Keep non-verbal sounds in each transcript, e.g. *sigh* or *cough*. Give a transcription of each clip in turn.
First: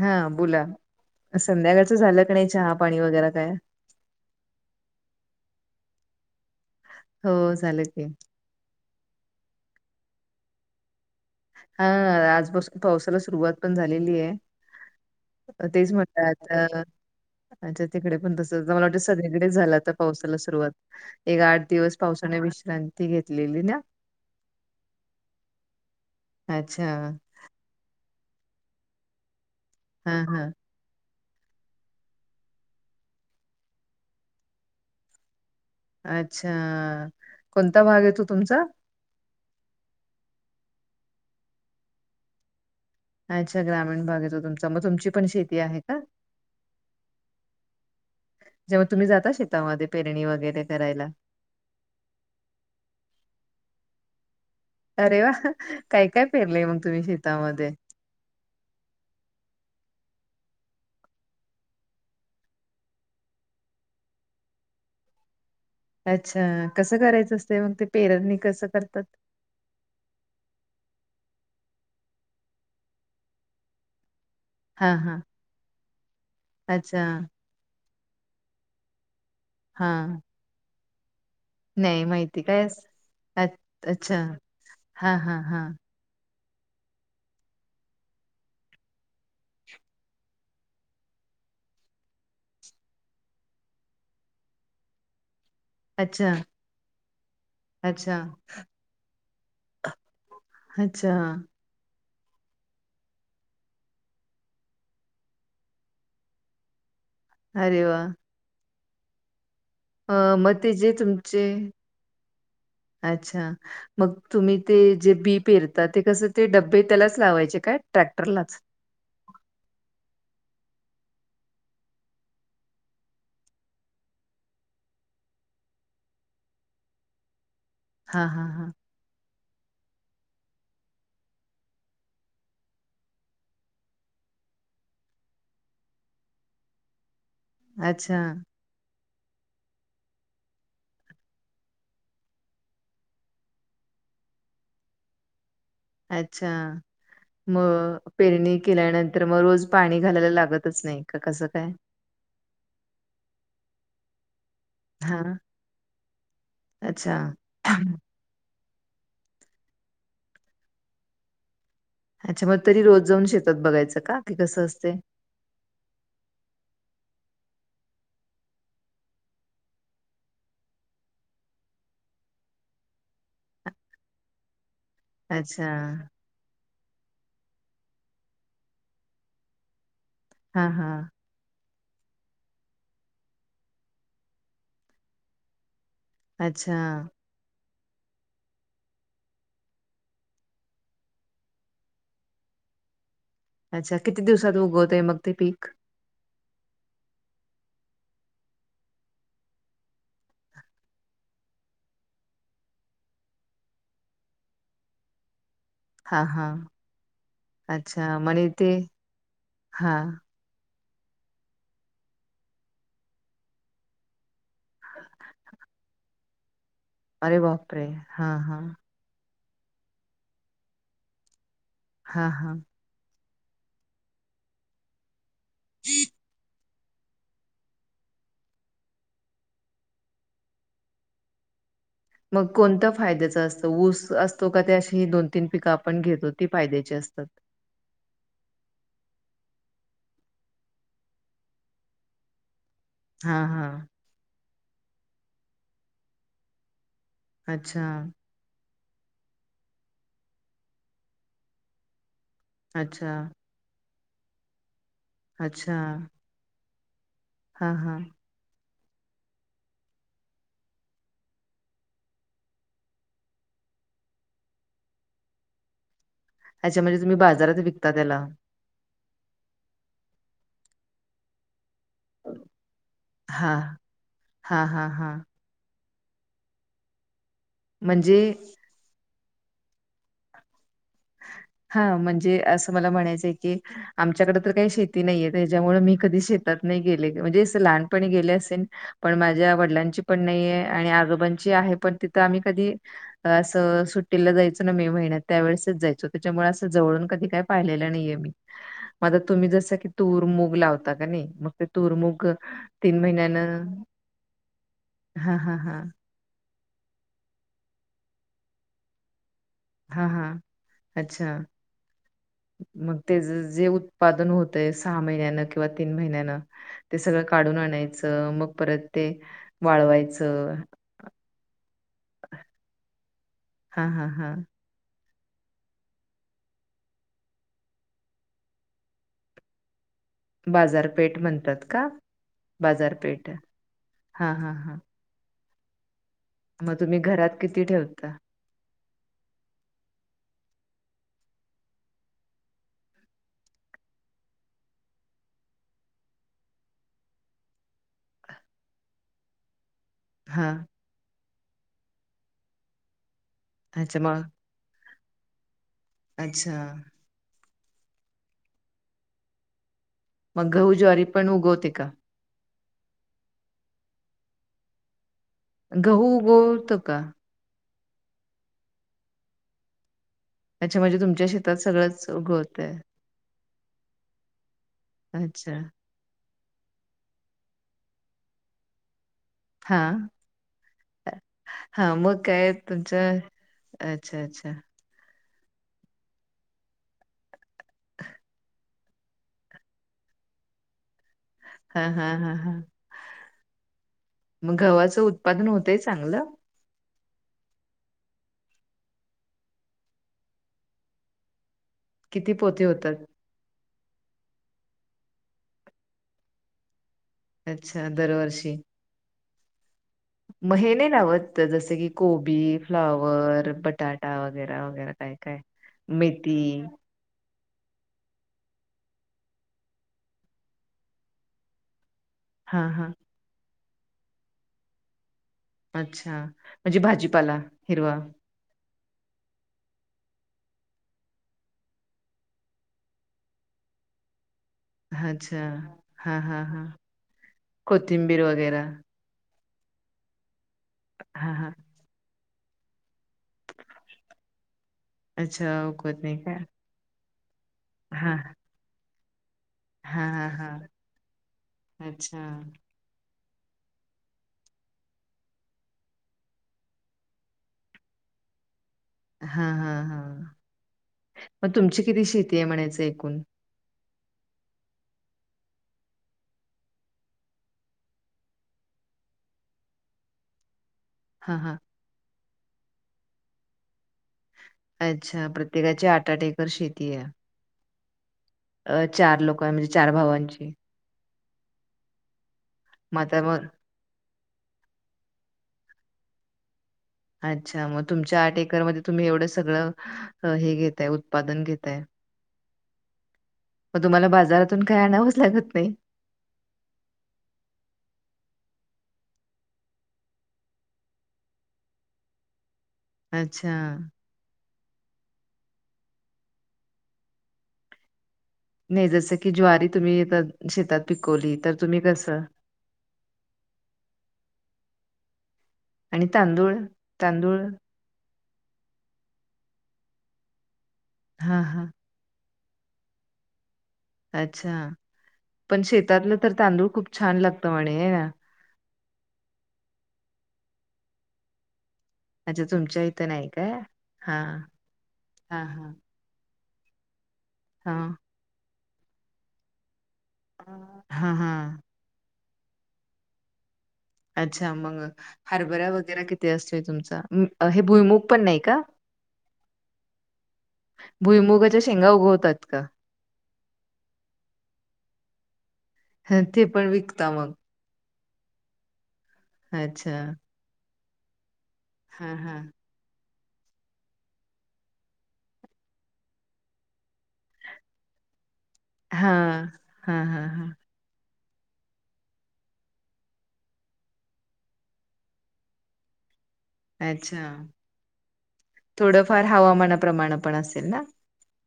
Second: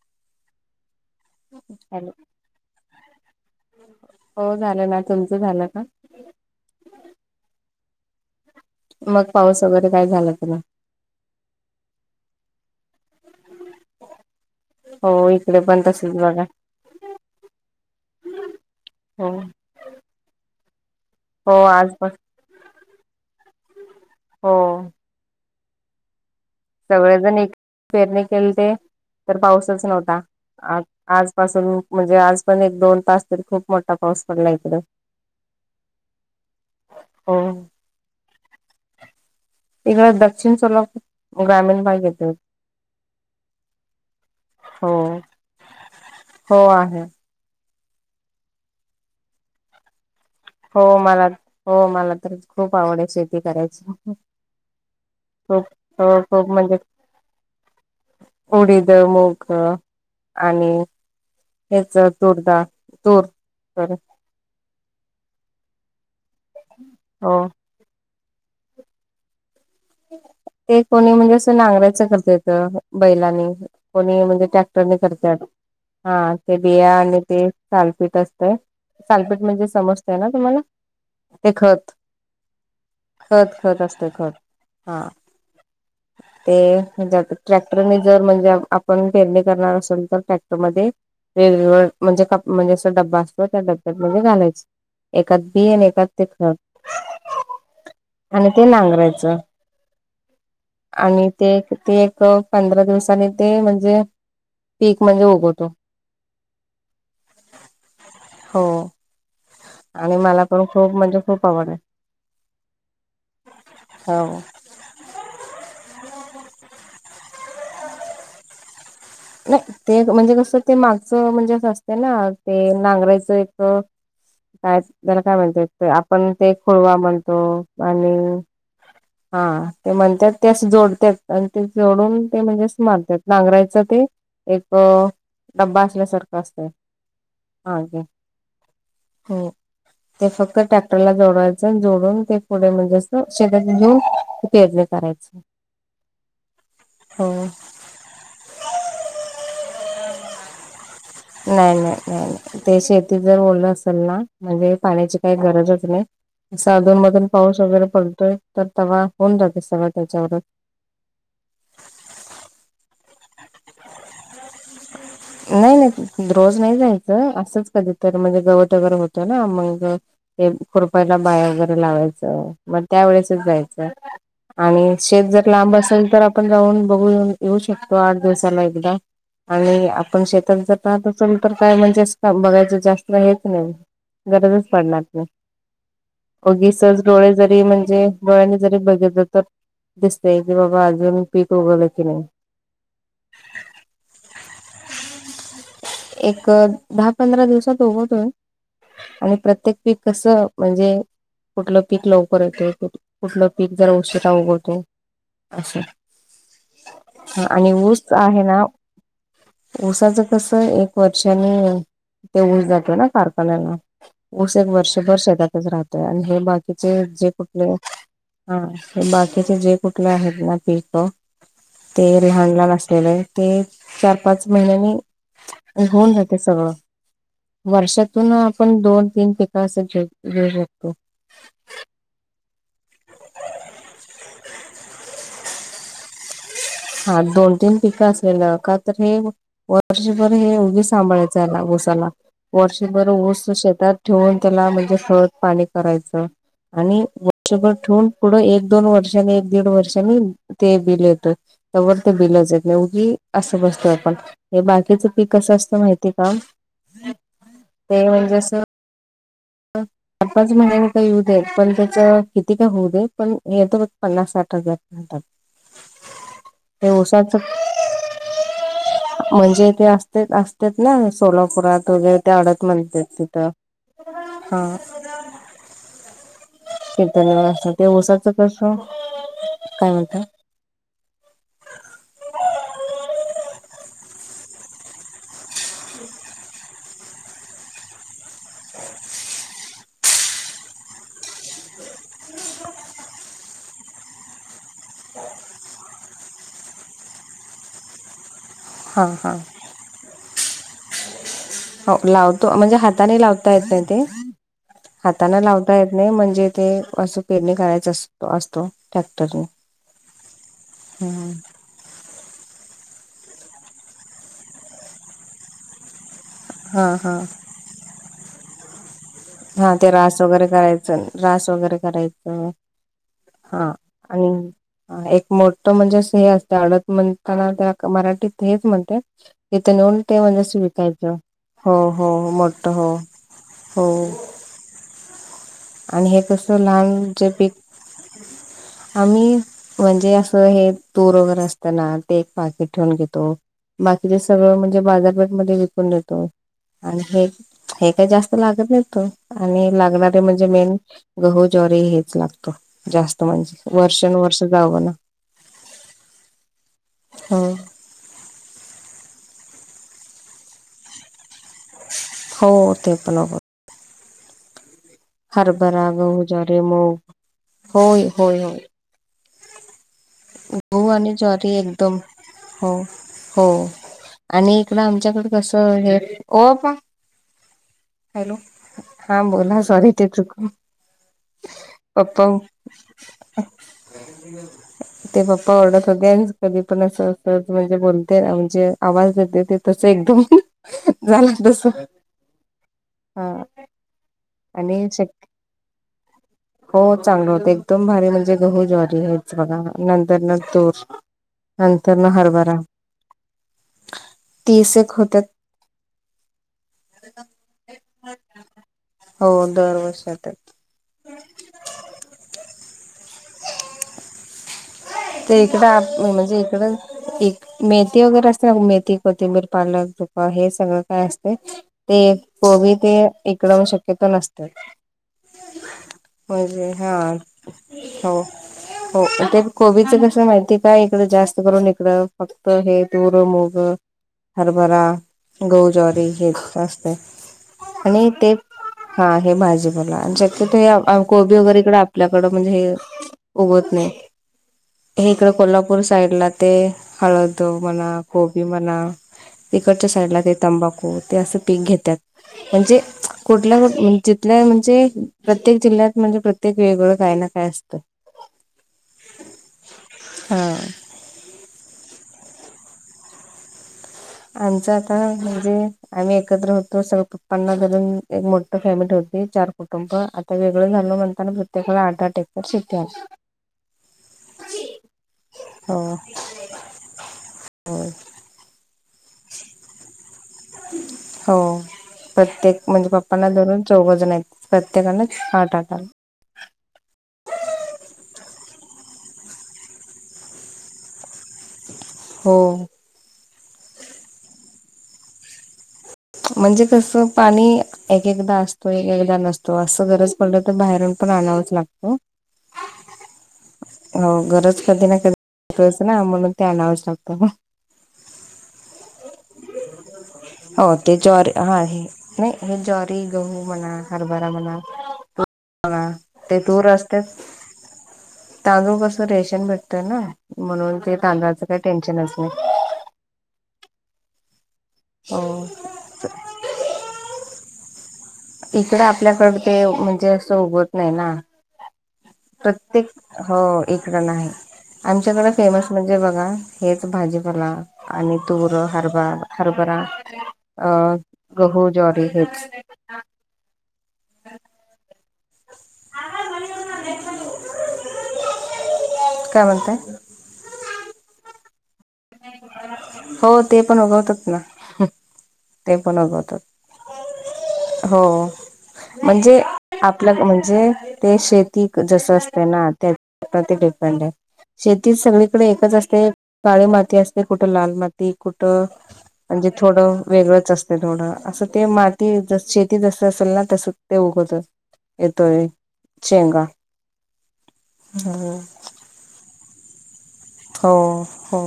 हा बोला, संध्याकाळचं हॅलो झालं का नाही चहा पाणी वगैरे काय? हो झालं ना, तुमचं झालं का? हो झालं की. मग पाऊस वगैरे काय झाला की ना? हा आजपासून पावसाला सुरुवात पण झालेली आहे. हो इकडे पण तेच तसच म्हणल बघा *unintelligible* अच्छा तिकडे पण तसंच मला वाटलं हो सगळीकडे झाला तर पावसाला सुरुवात, एक हो आठ आज दिवस पण पावसाने विश्रांती घेतलेली ना. हो. अच्छा सगळेजण एक पेरणी केलेते तर पाऊसचं हा नव्हता हा आ आजपासून म्हणजे आज पण एक दोन तास तरी खूप मोठा पाऊस पडला इकडं. अच्छा, हो कोणता भाग येतो तुमचा? इकडं दक्षिण सोलापूर ग्रामीण भाग येतोय. अच्छा ग्रामीण भाग येतो तुमचा, मग हो तुमची पण शेती आहे का? हो आहे जेव्हा तुम्ही जाता शेतामध्ये पेरणी वगैरे हो करायला मला हो मला तर खूप आवड आहे शेती करायची. अरे व्वा! खूप काय हो काय खूप पेरलंय म्हणजे मग तुम्ही शेतामध्ये? उडीद, मूग आणि हेच तूरदा तूर अच्छा, कसं हो करायचं असतंय मग ते पेरणी कसं करतात? ते कोणी म्हणजे असं नांगरायचा करत्यात बैलांनी कोणी म्हणजे टॅ हा क्टरनी हा करत्यात, हा ते बिया अच्छा आणि ते सालपीट असतयं सालपीट म्हणजे हा समजतयं ना तुम्हाला? ते खत नाही माहिती, काय असं? अ खत खत असते अच्छा खत हा हा हा. ते हेज्यात ट्रॅक्टरने जर म्हणजे आपण पेरणी करणार असेल तर ट्रॅक्टरमध्ये वेगवेगळं म्हणजे कप म्हणजे असं डब्बं असत्यात त्या डब्यात म्हणजे घालायचं. एकात बी आणि एकात ते अच्छा खत अच्छा आणि ते नांगरायच. अच्छा आणि ते एक ते एक पंधरा दिवसाने ते म्हणजे पीक म्हणजे उगवतो. अरे वा! हो. अ आणि मला मग पण ते जे खूप म्हणजे तुमचे.. खूप आवड आहे. अच्छा, मग हो. तुम्ही ते जे बी पेरता ते कसं ते डबे त्यालाच लावायचे काय ट्रॅक्टरलाच. नाही ते म्हणजे कसं ते मागचं म्हणजे असं असते ना ते नांगरायचं एकं काय त्याला काय म्हणतात आपण ते खोळवा म्हणतो. आणि हा हा हा. हा ते म्हणत्यात ते असं जोडत्यात आणि ते जोडून ते म्हणजे असं मारत्यात नांगरायचं ते एकं डब्बा असल्या सारखं असतंय मागे. अच्छा हो. ते फक्त ट्रॅक्टरला जोडवायचं जोडून ते पुढे म्हणजे असं शेतात घेऊन पेरणी करायचं. अच्छा म पेरणी केल्यानंतर मग रोज पाणी घालायला लागतच नाही. का कसं काय? नाही नाही, नाही नाही, ते शेतीत जर ओलं असलं ना म्हणजे पाण्याची हा काही गरजच नाही असा आधुन अच्छा मधून पाऊस वगैरे पडतोय तर तवा होऊन जातेस सगळं त्याच्यावर. ह्याच्यावर तरी रोज जाऊन शेतात बघायचं का की कसं असते? नाही नाही रोज नाही जायचं, असंच कधी तर म्हणजे गवत वगैरे होतं ना मग ते खुरपायला बाया वगैरे लावायचं, मग त्या वेळेसच जायचं. आणि शेत जर अच्छा. लांब असेल, तर आपण जाऊन बघून येऊन येऊ शकतो आठ दिवसाला एकदा. आणि आपण शेतात हां, जर हां. पाहतो चल तर काय म्हणजे असं का बघायचं जास्त हेच नाही, गरजच पडणार नाही. कधी अच्छा. सहज डोळे जरी म्हणजे डोळ्यांनी जरी बघितलं तर दिसतंय, की बाबा अजून पीक उगवल की नाही. अच्छा किती दिवसात उगवतय मग ते पीक? एक दहा पंधरा दिवसात उगवतोय. आणि प्रत्येक पीक कसं म्हणजे कुठलं पीक लवकर येतो, कुठलं पीक जर उशीरा उगवतो असं. हां, हां. हा आणि ऊस अच्छा. आहे म्हणे ना ते हां. ऊसाचं कसं एक वर्षाने ते ऊस जातं ना कारखान्याला. ऊस एक वर्षभर शेतातच राहतोय आणि हे बा कीचे जे अरे कुठले बापरे! हां, हा हां. बाकीचे जे कुठले आहेत ना पिकं, ते हां, लहान हां. लहान असलेले ते चार पाच महिन्यांनी होेऊन जाते सगळं. वर्षातून आपण दोन तीन पिकं असं घे घेऊ शकतो. मग कोणतं फायद्याचं असतं? ऊस असतो का ते अशी ही दोन तीन पिकं आपण घेतो ती फायद्याची? हा असतात? दोन तीन पिकं असलेलं. का तर हे वर्षभर हे उभी सांभाळायचं हे ऊसाला. वर्षभर ऊस हां, हां. शेतात ठेवून त्याला म्हणजे खत, पाणी करायचं आणि वर्षभर ठेवून अच्छा. पुढं एक दोन वर्षांनी एक दीड वर्षांनी ते बिल येतोय. त्यावर ते बिलच येत नाही अच्छा. उगी असं बसतोय आपण हे बाकीचं कसं अच्छा. असतं माहितीय का? हां, हां. ते म्हणजे असं *inaudible* पाच महिन्याने काही येऊ देेत, पण त्याच किती काय होऊ दे पण येतं मग पन्नास, साठ हजार. *unintelligible* अच्छा ते म्हणजे तुम्ही ऊसाचं बाजारात विकता त्याला? म्हणजे ते असते असतेत ना सोलापुरात? वगैरे ते अडत म्हणतात तिथं. हां. हा हां, हां, हां. *unintelligible* ते म्हणजे ऊसाचं कसं *unintelligible* काय म्हणता? हा म्हणजे असं मला म्हणायचंय की आमच्याकडे तर काही शेती नाहीये, त्याच्यामुळे मी कधी शेतात नाही गेले म्हणजे असं लहानपणी गेले असेल? पण माझ्या वडिलांची पण नाहीये आणि आजोबांची आहे, पण तिथं आम्ही कधी असं सुट्टीला जायचं ना मे महिन्यात त्यावेळेस जायचो, त्याच्यामुळे असं जवळून कधी काय पाहिलेलं नाहीये मी, हा मग आता हा तुम्ही जसं तूर, मूग लावता का नाही मग ते तूर, हो मूग लावतो म्हणजे हाताने लावता महिन्यानं येत नाही ते, हां, हातानं हां, लावता हां. येत नाही म्हणजे ते अस पेरणी करायच असतो ट्रॅक्टरनी हा हां अच्छा मग त्याच जे उत्पादन होतंय सहा महिन्यानं किंवा तीन महिन्यानं हा ते हा सगळं काढून आणायचं मग परत ते हा ते रास वगैरे वाळवायचं. करायचं रास वगैरे करायचं हा आणि ह एक मोठ म्हणजे हे असते आडद म्हणताना त्या मराठीत हेच म्हणते तिथ नेवून ते म्हणजे विकायचं बाजारपेठ म्हणतात हो का हो मोठ हो बाजारपेठ हो हा हा हा आणि हे कस मग तुम्ही लहान जे घरात पीक किती ठेवता आम्ही म्हणजे असं हे तूर वगैरे असतं ना ते एक पाकीट ठेवून घेतो. बाकीचे सगळं म्हणजे बाजारपेठ मध्ये विकून देतो. आणि हे हे काही जास्त लागत नाही तो आणि लागणार मेन हा म्हणजे गहू ज्वारी हेच लागतं जास्त म्हणजे अच्छा मग वर्षानुवर्ष गावाला अच्छा हम्म मग गहू ज्वारी पण उगवत हो ते पण उगव हरभरा गहू ज्वारी उगवतो का मुग होय होय होय अच्छा गहू म्हणजे आणि तुमच्या ज्वारी शेतात एकदम सगळंच हो उगवतंय हो आणि इकड आमच्याकड अच्छा कसं हे हो पप्पा हॅलो हा बोला हा सॉरी ते चुकनं हा मग काय तुमचं अच्छा अच्छा ते पप्पा ओरडत होते कधी पण असं अस म्हणजे बोलते आमचे आवाज येते ते तस एकदम झालं तस हा हा हा हा हा मग आणि गव्हाचं शक्य उत्पादन होतंय चांगलं हो चांगलं होत एकदम भारी म्हणजे गहू ज्वारी आहेच बघा नंतर न तूर नंतरन किती हरबरा पोते होतात? तीस एक होत्यात. अच्छा दरवर्षी हो दर वर्षात मगं हे नाही लावत जस की कोबी फ्लावर बटाटा वगैरे वगैरे कायं ते इकडं म्हणजे इकडं एक मेथी वगैरे असते ना मेथी कोथिंबीर पालक तुका हे सगळं काय असतयं. ते हा कोबी हा ते इकडवून शक्यतो नसत. अच्छा होयं ते म्हणजे हा भाजीपाला हिरवा. हो हो ते कोबीच कसं माहिती काय इकडं जास्त करून इकड फक्त हे तूर मुग हरभरा अच्छा गहू ज्वारी हा हे हा हा असते आणि कोथिंबीर ते वगैरा हा हे भाजीपाला आणि शक्यतो हा कोबी हा वगैरे इकड आपल्याकडं म्हणजे हे उगवत नाही. हे इकडे अच्छा कोल्हापूर उगवत साईड नाही ला का? ते हळद म्हणा हा कोबी म्हणा तिकडच्या हा साईडला हा ते हा तंबाखू ते असं पीक घेतात अच्छा म्हणजे कुठल्या क जिथल्या म्हणजे प्रत्येक जिल्ह्यात म्हणजे प्रत्येक वेगळं काय ना काय असत. हा हा हा मग तुमची किती शेती आहे म्हणायचं एकूण आमचं आता म्हणजे? आम्ही एकत्र होतो सगळ पन्नासजण मिळून एक मोठ फॅमिली होती चार कुटुंब आता वेगळं झालो म्ह आणि हा हा प्रत्येकाला आठ आठ एकर शेती अशी. अच्छा हो प्रत्येकाची आठ आठ एकर शेती आहे. होय. अह चार लोक म्हणजे चार भावांची हो प्रत्येक म्हणजे मग आता पप्पांना मग धरून चौघजण आहेत, प्रत्येकाने आठ आठ अच्छा मग तुमच्या आठ एकरमध्ये तुम्ही एवढं सगळं हे घेतय ऊत उत्पादन घेताय. हो मग तुम्हाला बाजारातून काय आणावंच लागत नाही. म्हणजे कसं पाणी एक एकदा असतो एक एकदा नसतो असं गरज पडलं तर बाहेरून पण आणावंच लागतो. अच्छा. हो गरज कधी ना कधीच ना म्हणून ते आणावंच लागतं. नाही जसं की ज्वारी तुम्ही हो शेतात ते ज्वारी पिकवली तर हा तुम्ही हे कसं नाही हे ज्वारी, गहू म्हणा, हरभरा म्हणा *unintelligible* आणि ते तांदूळ तूर असतेच तांदूळ तांदूळ कस रेशन भेटतय ना म्हणून ते तांदूळाच हा काही हा टेन्शनच नाही. अच्छा. हो पण शेतातलं तर तांदूळ खूप छान लागतं म्हणे आहे ना. इकड आपल्याकड ते म्हणजे असं उगवतं नाही ना. अच्छा तुमच्या प्रत्येक इथं नाही हो काय? इकडं हा नाही, आमच्याकडे हा फेमस हा म्हण जे बघा हेच भाजीपाला हा आणि तुर हरभा हरभरा अह हा हा गहू ज्वारी हेच अच्छा मग हरभरा रा किती असतोय तुमचा हे भुईमूग पण नाही का? काय म्हणताय भुईमुगाच्या शेंगा उगवतात का? हो ते पण उगवतात ना. ते पण हं, उगवत ते पण विकता मग? हो. म्हणजे? अच्छा. आपल म्हणजे ते शेती जस हां हां. असते ना त्या वरती डिपेंड आहे. शेती सगळीकडे एकच असते काळी माती असते कु कुठ लालमाती कुठं हां. म्हणजे थोडं हां हां हां. वेगळंच असतं थोडं असं ते माती ज शेती जस असेल ना तस ते उगवतं येतोय शेंगा अच्छा थोडंफार हवामानाप्रमाण हो हो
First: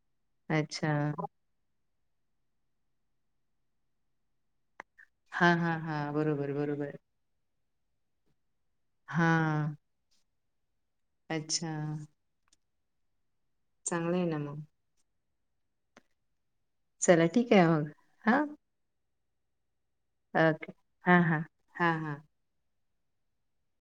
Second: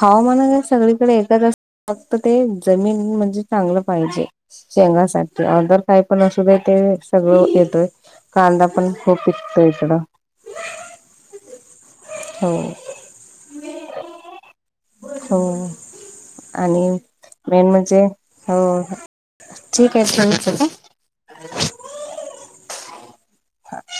हवामान काय अच्छा. सगळीकडे एकच अस फक्त ते जमीन म्हणजे चांगलं पाहिजे शेंगा हां हां अदर काही हां. पण असू बरोबर दे ते बरोबर. सगळं येतोय, कांदा पण खूप पिकतोय हां. इकडं अच्छा. हो. चांगलं आहे ना मग हो आणि चला ठीक आहे मेन मग. म्हणजे हां. हो ठीक आहे. *unintelligible* हा हा हा हा. हा.